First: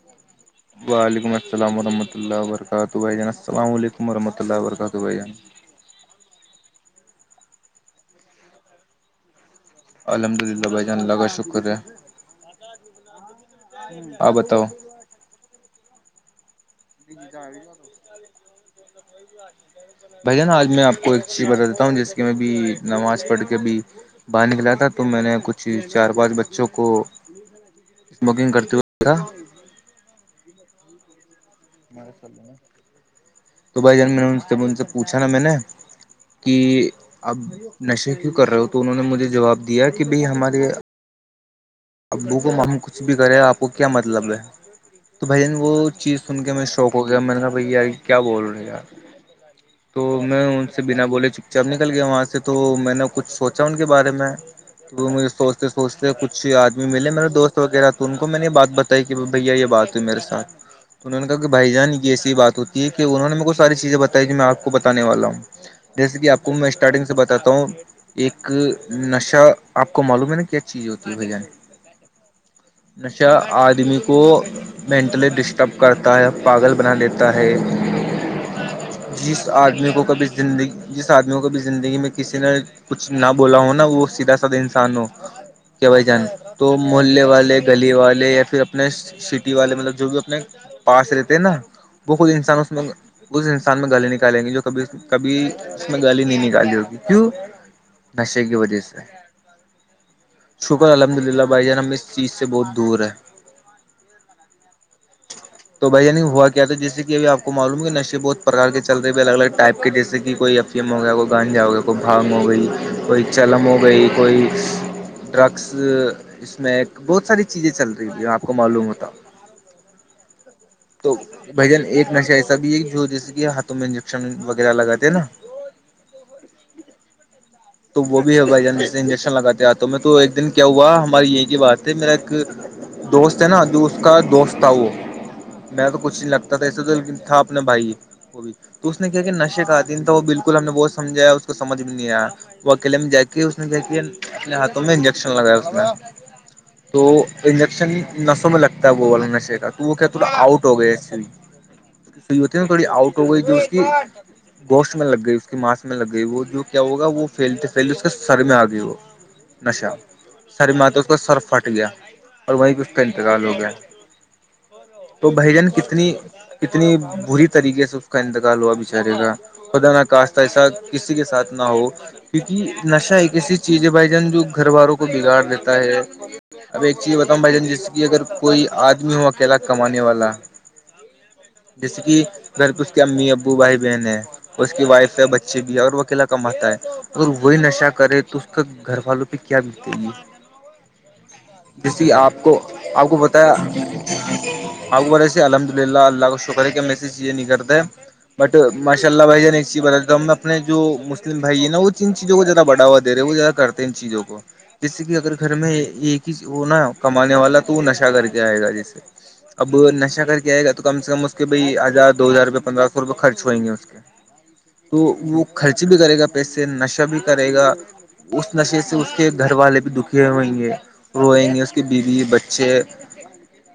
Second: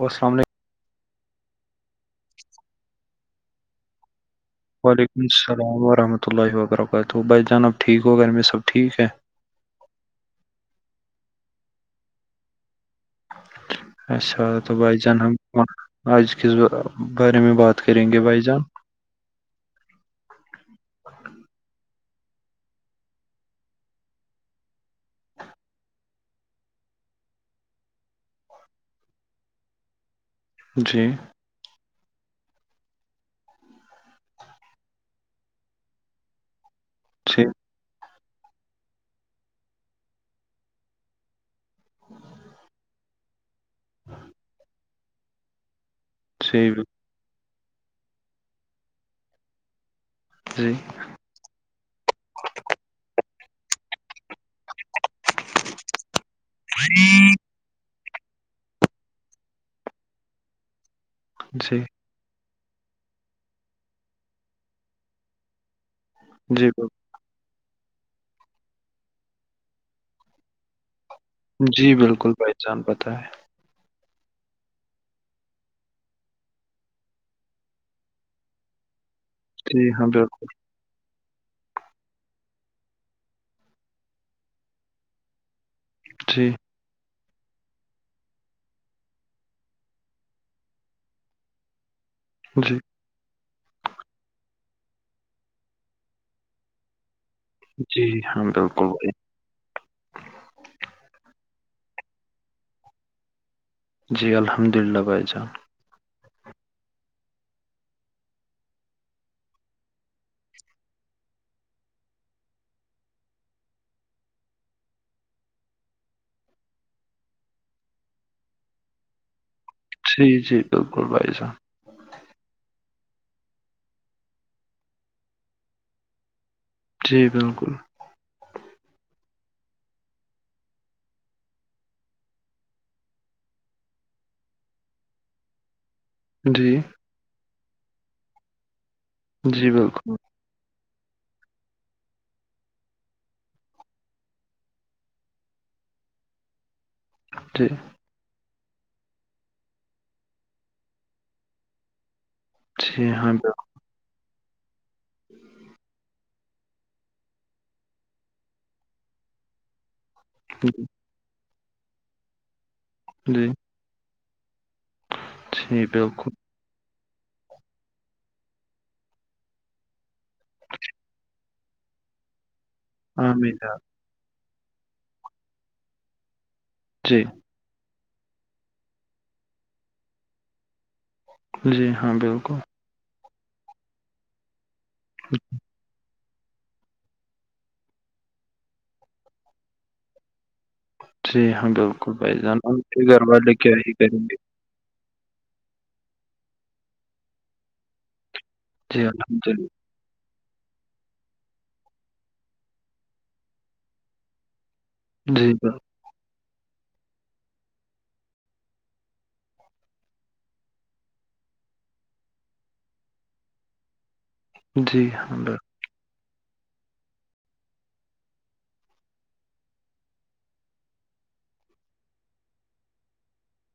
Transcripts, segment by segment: السلام علیکم وعلیکم السلام ورحمۃ اللہ و برکاتہلہ السلام علیکم [unintelligible] وعلیکم السلام ورحمۃ اللہ وبرکاتہ بھائی جان اب ٹھیک ہو گھر میں سب ٹھیک ہے الحمد للہ بھائی جان اللہ کا شکر ہے [inaudible] آپ بتاؤ [unintelligible] آج کس بارے میں بات کریں گے بھائی جان [inaudible] بھ جانا آج میں آپ کو ایک چیز بتا دیتا ہوں جیسے کہ میں بھیھی نماز پڑھ کے بھی باہر نکلا تھا تو میں نے کچھ چار پانچ بچوں کو [inaudible] اسموکنگ کرتے ہوئےا [inaudible] [inaudible] تو بھائی جان میں نے ان سے ان سے پوچھا نا میں نے کہ اب جی نشے کیوں کر رہے ہو تو انہوں نے مجھے جواب دیا کہ بھائی ہمارے ابو کو ہم کچھ بھی کرے آپ کو کیا مطلب ہے تو بھین وہ چیز سن کے م جی شوق ہو گیا میں نے کہا بھ یار کیا بول رہے یار تو میں ان جی سے بنا بولے چپ چپ نکل گیا وہاں سے تو میں نے کچھ سوچا ان کے بارے میں وہ مجھے سوچتے سوچتے کچھ آ ملے میرے دوست وغیرہ تو ان کو میں نے یہ بات بتائی کہ بھیا یہ بات ہےئی میرے سھ تو انہ نے کہا کہ بھائی جی جان یہ سی بات ہو یک ہے انہوں نے میرے کو ساری چیزیں بتائی جو میں آپ کو بتے والا ہوں جیسے کہ آ کو میں جی اسٹارٹنگ سے باتا ہوں ایک نشہ آپ کو معلوم ہے نا کیا چیز ہوتی ہے بھ جان جی بالکل بھائی جان پتہ ہے نشا آدمی کو مینٹلی ڈسٹرب کرتا ہے پاگل بنا لیتا ہے جس جی آدمی کو ہاں کبھی بالکل زندگی جس آدمیوں کو بھی زندگی میں کسی نے کچھ نہ بولا ہو نا وہ سیدھا ساادا انسان ہو کہ بائی جان جی تو محلے والے گلی والے یا پھر اپنے سٹی والے مطلب جو بھی اپنے پاس لیتے ہیں نا بہت انسان اس جی میں اس انسان میں گال نکالیں گی جو کبھی کبھی اس میں گالی نہیں نکالی ہوگی کیوں جی بس ہاں کی ب بالکل دیس بھائی [unintelligible] شکر الحمد للہ بھائی جان ہم اس چیز سے بہت دور ہیں جی الحمد للہ بھائی جان تو بھائی عنی ہوا کیا تھا جیسے کہ اب آپ کو معلوم ہے کہ نشے بہت پرکار چ رہے ہیں الگ الگ ٹائپ کے جیسے کہ کوئی اب م ہو گیا کوئی گانجا ہو گیا کوئی بھاگ ہو گئی کوئی چلم ہو گئی کوئی ڈرگس اسمیک بہت ساری چیزیں چل رہی آپ کو معلوم ہوتا جی جی بالکل تو جان بھائی جن ایک نش سبھی ایک جو جیسے کہ ہاتھوں میں انجیکشن وغیرہ لگاتے ہیں نا جی بالکل تو وہ بھی ہو بھائی جان جیسے انجیکشنگاتے آتے تو میں تو ایک دن کیا ہوا ہماری یہی کی بات ہے میرا ایک دوست ہے نا جو اس کا دوست تھا وہ میر تو کچھ نہیں لگتا تھا جی ایے تو لیکن تھا اپنے بھائی وہ بھی تو اس نے کیا کہ نشے کااتین تھا وہ بالکل ہم نے بہت سمجایا کو سمجھ بھی نہیں آیا وہ اکیلے میں جا کے اس نے ج کے اپنے ہاتھوں میں انجیکشن لگایا اس میں تو جی انجیکشن [unintelligible] نسوں میں لگتا ہے وہ نشے کا تو وہ کیا تھوڑا آؤٹ ہو گیا سئی ہوتی ن تھوڑی جی آؤٹ ہو ہاں گئی جو اس کی گوشت میں لگ گئی اس کی ماس میں لگ گئی وہ جو کیا ہوگا وہ پھیلتے پھیلتے اس کے سر میں آ گئی وہ نشہ [unintelligible] ساری بالکل ماتات اس کا سر پھٹ گیا اور وہ اس کا انتقال جی ہو گیا تو بھائیجن جی کتنی بالکل کتنی بری طریقے سے اس کا انتقال ہوا بچارے گا خدا نہ کاشت ایسا کسی کے ساتھ نہ ہو کیونکہ نشہ ہاں ایک ایسی میرا چیز ہے بھائی جان جو گھر والوں کو بگاڑ دیتا ہے اب ایک چیز جی بتاؤں بھائی جان جیسے کہ اگر کوئی آدمی ہو اکیلا کمانے والا جی جیسے ہاں، کہ بالکل۔ گھر پست اس کے امی ابو بھائی بہن ہے اور اس کی وائف ہے بچی بھی ہے اور وہ اکیلا کماتتا ہے اور وہی نشہ کرے تو اس کے گھر والوں پہ کیا بیتے گے جی ہاں بالکل بھائی کو جان کے گھر والے کیا ہی کریں گے آ ویسے الحمد للہ اللہ کا شکر ہے کہ م سے چ یہ نہیں کرتا ہے بٹ جی ماشا اللہ بھ جان ایک الحمدللہ چیز بتاتے ہم اپنے جو مسلم بھائی ہے نا وہ ان چیزوں کو زیادہ بڑھا دے وہ زیادہ کرتے ان چیزوں کو جس کہ اگر جی گھر میں بھائی ایک ہی وہ نا کمانے والا تو وہ نشہ کر کے آئے گا جیسے اب نشہ کر کے آئے گا تو کم سے کم اس کے بھ ہزار دو ہزار روپئے پندرہ سو روپئے خرچ ہوئ گے اس کے تو جی ہاں وہ بھائی ک بھی کرے گا پیسے نشہ بھی کرے گا اس نشے سے اس کے گھر والے بھی دکھ ہوئیں گے روئیں گے اس کے بیوی بچے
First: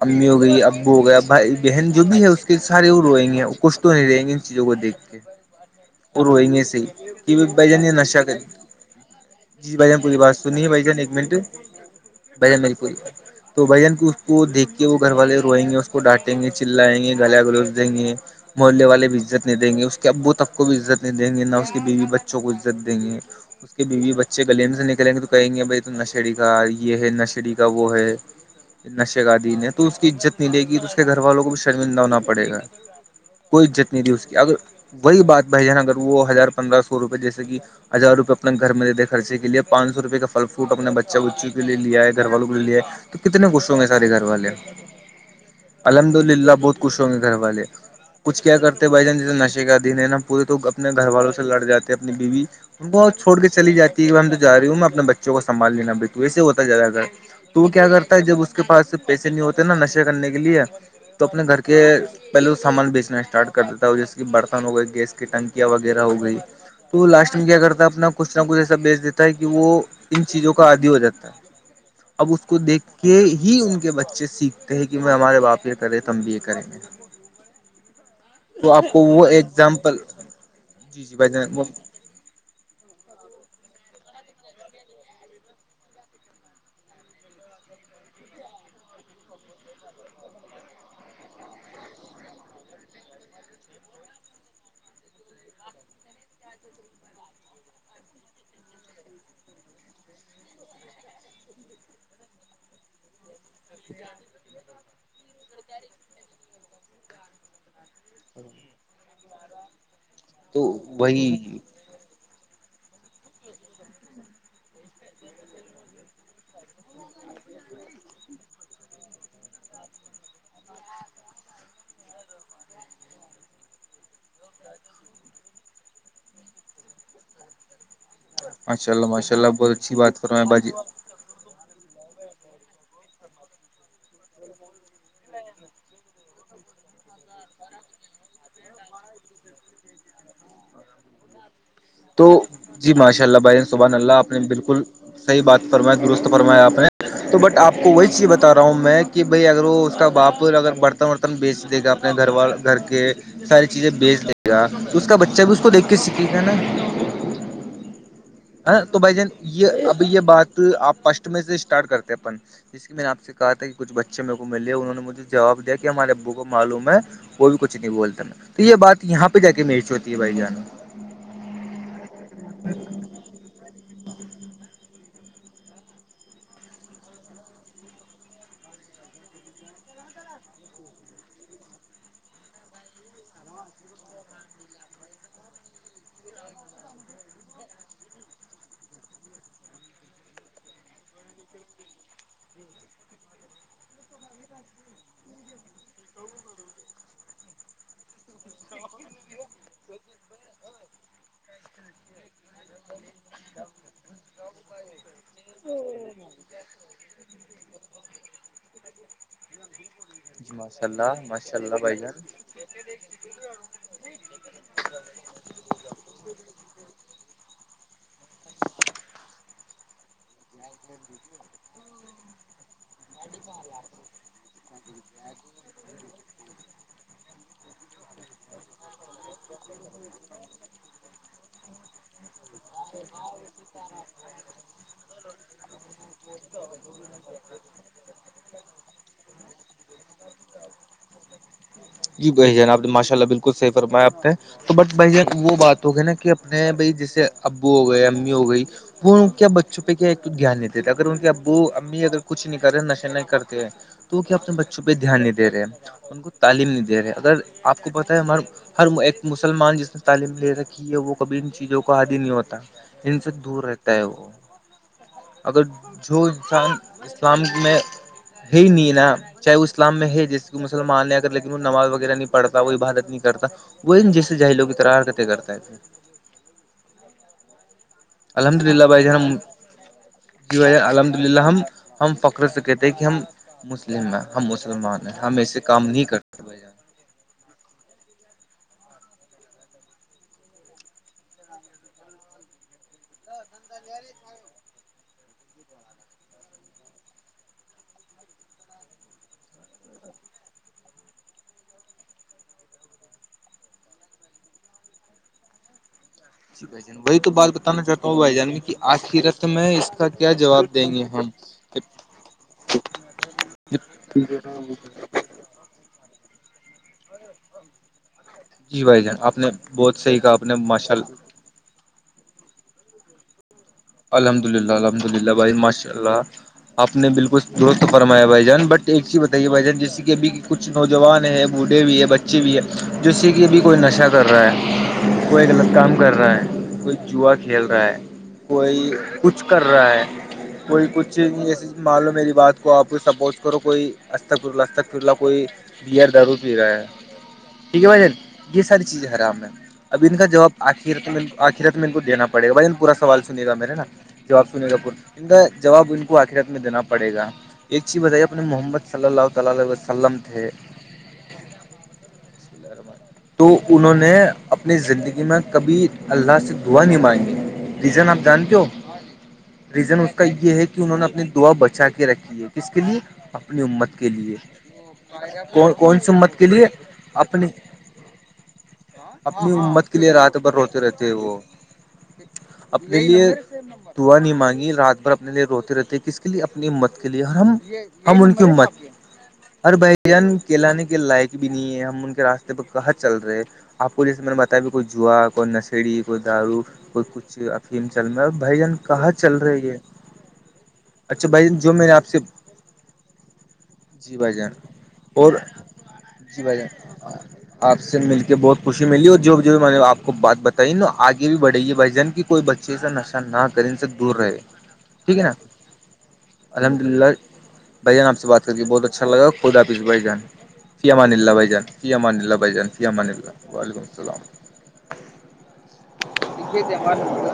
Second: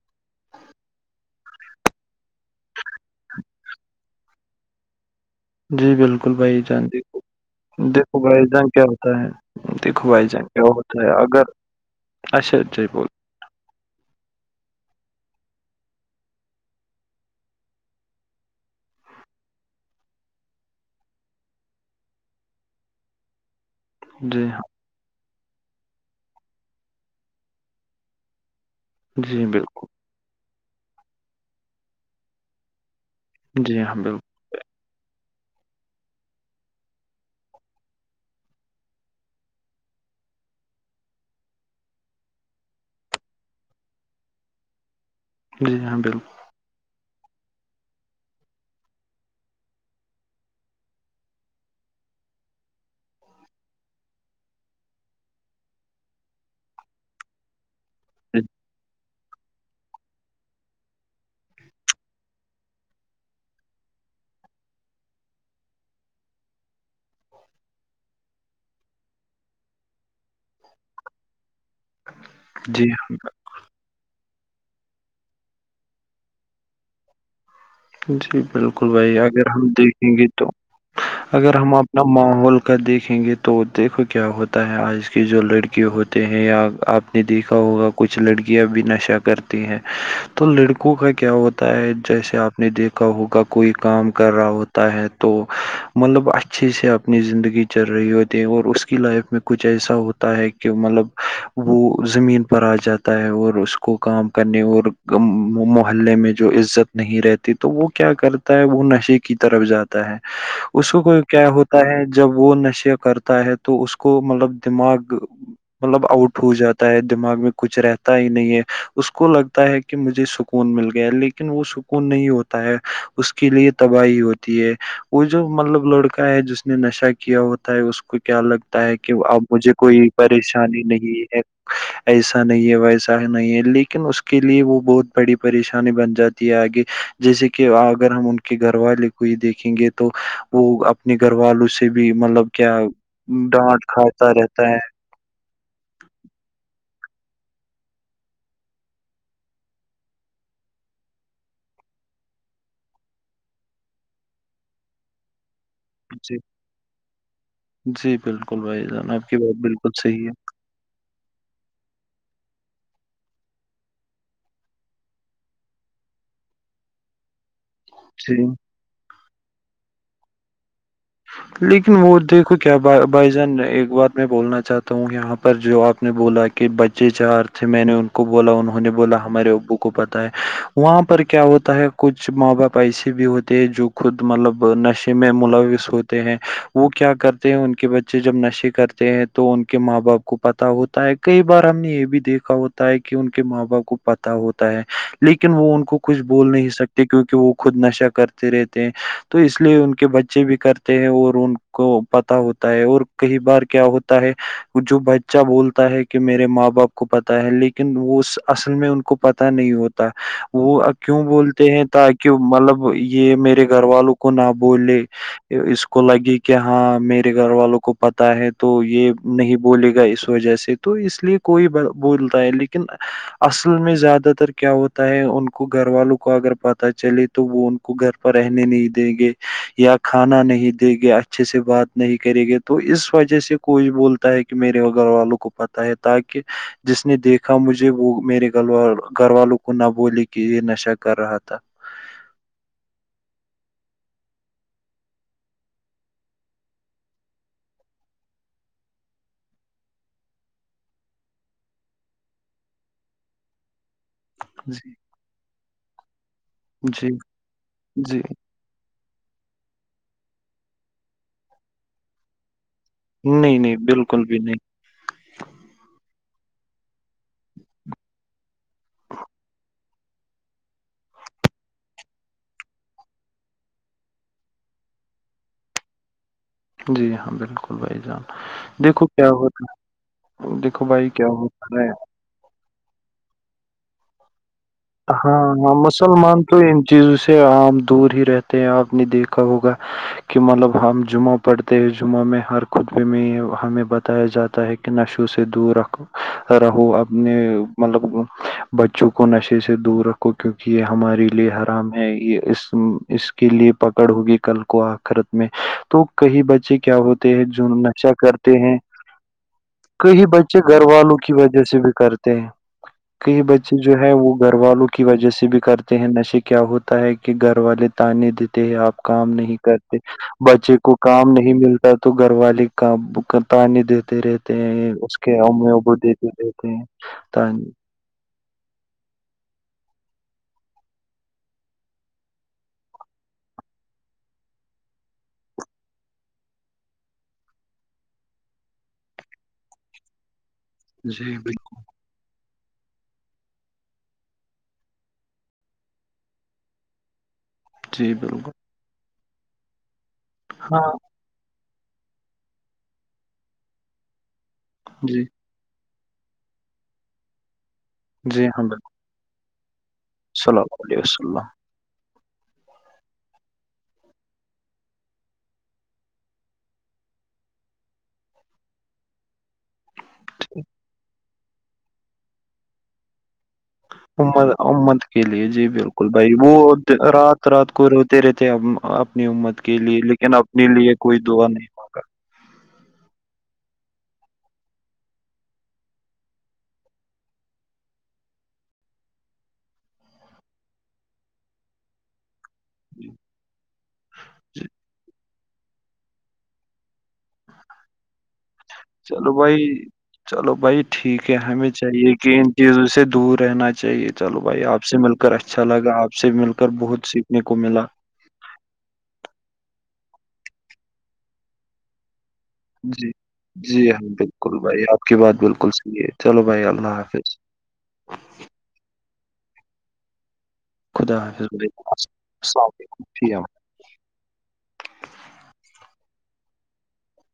امی ہو گئی ابو ہو گیا بھائی بہن جو بھی ہے اس کے سارے وہ روئیں گے کچھ تو نہیں رہیں گے ان چیزوں کو دیک جی اور بالکل روئی بھائی گے صی جان دیکھو کہ بائی جانی دیکھو نشہ کریں بھائی جان کیا ہوتا ہے جی بھجن دیکھو پوری بھائی بات جان کیا سنی ہے بجان ہوتا ایک منٹ اگر اچھا بھجن ب جی پوری بول تو بھائی جن کو اس کو دیکھ کے وہ گھر والے روئیں گے اس کو ڈانٹیں گے چلائیں گے گلا گلوز دیں گے محلے والے بھی عزت نہیں دیں گے اس کے ابو تب کو بھی عزت نہیں دیں گے نہ اس کے بیوی بچوں کو عزت دیں گے ب بیوی بچے جی ہاں گلیے سے نلیں گے تو کہیں گے بائی تم نش کا یہ ہے نشریی کا وہ ہے نشے کا جی دین ہے تو بالکل اس کیت دے گی تو اس کے گھر والوں کو بھی شرمندہ ہونا پڑے گا کوئی جی عزت ہاں نہیں دی اس بالکل کی اگر وہی بات بھائی جان اگر وہ ہزار پندرہ سو روپئے جیسے کہ ہزار روپ اپنے گھر میںےتے خرچ کےے پان سوپئے فھ فروٹ اپنے بچے بچا بچی کے لیے آئے گھر والوں کے لیے لیائے تو کتنے خوش ہوں گے سارے گھر والے جی ہاں الحمد بالکل للہ بہت خوش ہوں گے گھر والے کچھ کیا کرتے ہیں بھائی جان جیسے نشے کا ادھین ہے نا پورے تو اپنے گھر والوں سے لڑ جاتے ہیں اپنی بیوی بہت چھوڑ کے چلی جاتی ہے کہ میں تو جا رہیوں میں اپنے بچ کو سنبھ لینا وسے ہوتا ہے جیادا کر تو وہ کیا کرتا ہے جب اس کے پاس پیسے نہیں ہوتے نا نشے کرنے کے لیے تو اپنے گھر کے پہلے وہ سامان بیچنا اسٹارٹ کر دیتا تھا جیسے کہ برتن ہو گئے گیس کی ٹنکیاں وغیرہ ہو گئی تو لاسٹ میں کیا کرتا ہے اپنا کچھ نہ کچھ ایسا بیچ دیتا ہے کہ وہ ان چیزوں کو آادی ہو جاتا ہے اب اس کو دیکھ جی ہاں کے ہی ان کے بچے سیکھتے ہیں کہ میں ہمارے باپ یہ کر رہے تو ہم بی اے کریں گے جی تو آپ بالکل کو بھائی وہ اگر ہم ایگزامپل دیکھیں گے تو جی جی بھائی جان اگر ہم آپ ن ماحول کا دیکھیں گے تو دیکھو کیا ہوتا ہے آج کی جو لڑکے ہوتے ہیں یا آپ نے دیکھا ہوگا کچھ لڑکیاں بھی نشہ کرتی ہیں تو لڑکوں کا کیا ہوتا ہے جیسے آپ نے دیکھا ہوگا کوئی کام کر رہا ہوتا ہے تو مطلب اچھے سے اپنی زندگی چل رہی ہوتی اور اس کی لائف میں کچھ ایسا ہوتا ہے کہ مطلب وہ زمین پر آ جاتا ہے اور اور اس کو کام کرنے اور محلے میں جو عزت نہیں رہتی تو وہ کیا کرتا ہے وہ نشے کی طرف جاتا ہے تو اس کو کو وہی کیا ہوتا ہے جب وہ نشیا کرتا ہے تو اس کو مطلب دماغ مطلب آؤٹ ہو جاتا ہے دماغ میں کچھ رہتا ہی نہیں ہے اس کو لگتا ہے کہ کہ مجھے سکون مل گیا ہے لیکن وہ سکون نہیں ہو ہوتا ہے اس کے لیے تباہی ہوتی ہے وہ جو مطلب لڑکا ہے جس نے نشہ کیا ہوتا اس کو کیا لگتا ماشاء ہے اللہ کہ ماشاء اب اللہ مجھے بہت اچھی کوئی بات فرمائے باجی پریشانی نہیں ہے ایسا نہیں ہے ویسا نہیں ہے لیکن اس کے لیے وہ بہت بڑی پریشانی بن جاتی گ جیسے کہ اگر ہم ان کے گھر والے کو ہی دیکھیں گے تو وہ اپنے گھر والوں سے سے بھی تو مطلب کیا جی ماشاء ڈانٹ کھاتا رہتا ہے صحی بات فرمایا درست فرمایا آپ نے تو بٹ آپ کو وہی چیز بتا رہا ہوں میں کہ بھائی اگر وہ اس کا باپر اگر بڑھتا وڑھتا بیچ دے گا اپنے گھر وال گھر کے ساری چیزیں بیچ دے گا تو اس کا بچہ بھی اس کو دھ کس جی ہ جی بالکل بھائی تو جان آپ بجن کی بات یہ بالکل اب یہ صحیح ہے بات آپ پسٹ میں سے اسٹارٹ کرتے ہیں اپ جس کی میں نے آپ سے کہا تھا کہ کچھ بچے میرے کو ملے انہوں نے مجھے جواب دیا کہ ہمارے ابو کو معلوم ہے وہ بھی کچھ نہیں بولتا میں جی تو یہ بات یہاں پہ جا کے میش ہوتی ہے بھائی جانو لیکن وہ دیکھو کیا ب بھائی جان ایک بات میں بولنا چاہتا ہوں یہاں پر جو آپ نے بولا کہ بچے چار تھے میں نے ان بولا انہوں نے بولا ہمارے ابو کو پتا ہے وہاں پر کیا ہوتا ہے کچھ ماں باپ ایسے بھی ہوتے ت جو خود مطلب نشے میں ملوث ہوتے ہیں وہ کیا کرتے ہیں ان کے بچے جب نشے کرتے ہیں تو ان کے ماں باپ کو پتا ہوتا ہے کئی بار ہم نے یہ بھی دیکھا ہوتا ہے کہ ان کے ماں باپ کو پتا ہوتا ہے لیکن وہ ان کو کچھ بول نہیں سکتے کیونکہ وہ خود نشہ کرتے رہتے ہیں تو اس لیے ان کے بچے بھی کرتے ہیں اور ان کو پتا ہوتا ہے اور کئی بار کیا ہوتا ہے جو بچہ بولتا ہے کہ میرے ماں باپ کو پتا ہے لیکن وہ اس اصل میں ان کو پتا نہیں ہوتا جی وہ ماشاء کیوں اللہ ماشاء بولتے اللہ ہیں بھائی ت جان کی مطلب یہ میرے گھر والوں کو نہ بولے اس کو لگے کہ ہاں میرے گھر والوں کو پتا ہے تو یہ نہیں بولے گا اس وجہ سے تو اس لیے کوئی بولتا ہے لیکن اصل میں زیادہ تر کیا ہوتا ہے ان کو گھر والوں کو اگر پتا چلے تو وہ ان کو گھر پر رہنے نہیں دیں گے یا کھانا نہیں دے گیا اچھے سے بات نہیں کرے گے تو اس وجہ سے کوئی بولتا ہے کہ میرے گھر والوں کو پتا ہے تاکہ جس نے دیکھا مجھے ج وہ میرے گھر وال گھر والوں کو نہ بولے کہ یہ نشہ کر رہا تھا جی بھی جناب ماشاء اللہ بالکل صحی فرمایا آپ نے تو بٹ بھ یہ وہ بات ہو گی نا کہ اپنے بھائی جیسے ابو ہو گئے امی ہو گئی وہ کیا بچوں پہ کیا دھیان دیتے تھے اگر ان کے ابو امی اگر کچھ نہیں کر رہے نشے نہیں کرتے تو کیا اپنے بچوں جی پہ دھیان نہیں دے رہے ہیں ان کو تعلیم نہیں دے جی رہے اگر آپ کو پت ہے جی ہمار ہر ایک مسلمان جس نے تعلیم لے رکھی ہے وہ کبھی ان چیزوں کو حادی نہیں ہوتا ان سے نہیں دور نہیں رہتا ہے وہ بالکل بھی نہیں اگر جو انسان اسلامک میں ہے ہی نہیں نا چاہے وہ اسلام میں ہے جیسے مسلمان نے اگر ل نماز وغیرہ نہیں پڑتا وہ عبادت نہیں کرتا وہ جیسے جاہی لوگ کیتر حرکتیں کرتا ہے جی ہاں بالکل بھائی جان الحمد للہ بھائی دیکھو جان کیا ہوتا ج بھائی جان دیکھو الحمد کیا للہ ہم ہوتا ہے ہم پکڑ سکے تھے کہ ہم مسلم ہیں ہم مسلمان ہیں ہاں ہم ایسے ہاں کام نہیں مسلمان کرتے بھ تو ان چیزوں سے عام دور ہی رہتے ہیں آپ نے دیکھا ہوگا کہ مطلب ہم جمعہ پڑھتے ہیں جمعہ میں ہر خطبے میں ہمیں بتایا جاتا ہے کہ نشوں سے دور رکھ رہو اپنے مطلب بچوں کو نشے سے دور رکھو کیونکہ یہ ہمارے لیے حرام ہے یہ اس اس کے لیے پکڑ ہوگی کل کو کوخرت میں تو کئی جی بچے بھائی جان کیا وہی تو ہوتے ہیں بات جو بتانا چاہتا نشہ ہوں بھائی کرتے جان کی ہیں آخرت میں اس کا کئی کیا بچے جواب گھر دیں گے والوں ہم کی وجہ جیسے بھی کرتے ہیں کئی بچے جو ہے وہ گھر والوں کی وجہ سے بھی کرتے ہیں نشے کیا ہوتے ہے کہ گھر والے تانے دیتے ہیں جی آپ بھائی جان کام نے نہیں کرتے بہت صحیح کہا آپ نے بچے کو ماشاء اللہ کام نہیں ملتا تو گھر والے کا تے د تے الحمد رہتے للہ ہیں الحمد اس للہ کے بھائی ا ماشاء ا دیتے رہتے ہیں رمایا بھائی جان بٹ ایک چیز بتائیے بھائی جان جیسے کہ ابھی کچھ نوجوان ہے بوڑھے بھی ہے بچے اچھی بھی ہے جس سے کہ بھی کوئی نشہ کر رہا ہے کوئی غلط کام کر رہا ہے کوئی چوہا کھیل رہا ہے کوئی کچھ کر رہا ہے کوئی کچھ جی بالکل ایسی مانو میری بات کو آپ کو سپوٹ کرو کوئی اسستق پرلہ اسستق پرلالہ کوئی گئر درور پی رہا ہے ٹھیک ہے بھائی جان جی بالکل یہ ساری چیزیں ہےرام ہے اب ان کا جواب ہاں آخر لے لو آخرت میں م ان کو دینا پڑے گا بھائی نہیں پورا سوال سنے گا میرا نا جو آاب سنے جی گاورا جواب ان کو آخرت میں دینا پڑےا ایک چیز بتائیے اپنے جی ہاں بالکل محمد صلی اللہ تع وسلم تھے السلام عل وس اللہ تو انہوں نے اپنی زندگی میں کبھی اللہ سے دعا نہیں مانگی ریزن آپ جانتے ہو ریزن اس کا یہ ہے کہ انہوں نے اپنی دعا بچا کے رکھھی کس کے لیے اپنی ات کے لیے امت امت کے لیے جی کون س بالکل مت بھائی کے وہ لیے اپنی رات رات کو روتے رہتے ہم اپنی امت کے لیے رات لیکن بھر اپنے روتے لیے رہتے ہیں کوئی وہ دعا نہیں مانگا جے دعا نہیں مانگی رات بھر اپنے لیے روتے رہتے کس کے لیے اپنی ہمت کے لیے اور ہم ہم ان کی ات ہر بھائی جان کہلانے کے لائق بھی نہیں ہے ہم ان کے راستے کہاں جی چل رہے آپ کو جیسے میں نے بتایا کوئی جا کوئی نسیڑی کوئی دارو کوئی کچھ افھیم چل میں بھائیجن کہاں چلو چل رہے بھائی یہ چلو بھائی ٹھیک ہے ہمیں چاہیے سے کہ ان چیزوں سے دور رہنا چاہیے جی چلو جان بھائی آپ آپ سے مل کر اور اچھا لگا آپ سے جی مل بھائی جان کر بہت سیکھنے کو آپ ملا سے مل کے بہت خوشی ملی اور جو بھی جو میں نے آپ کو بات بتائی نا آگے بھی بڑے گے بھجن کی کوئی چیزا جی نشہ نہ کر ان سے جی ہاں دور رہے بالکل بھائی آپ کی ٹھیک ہے نا بات بالکل صحیح ہے چلو بھائی الحمد اللہ للہ حافظ بھ جان آپ سے بات کریے بہت اچھا لگا خود آپفظ بائی جان فی امان خدا اللہ حافظ بھائیجان بھائی فی امان اللہ بھائیجان السلام فی علیکم امانلہ جی وعلیکم السلام ت ہار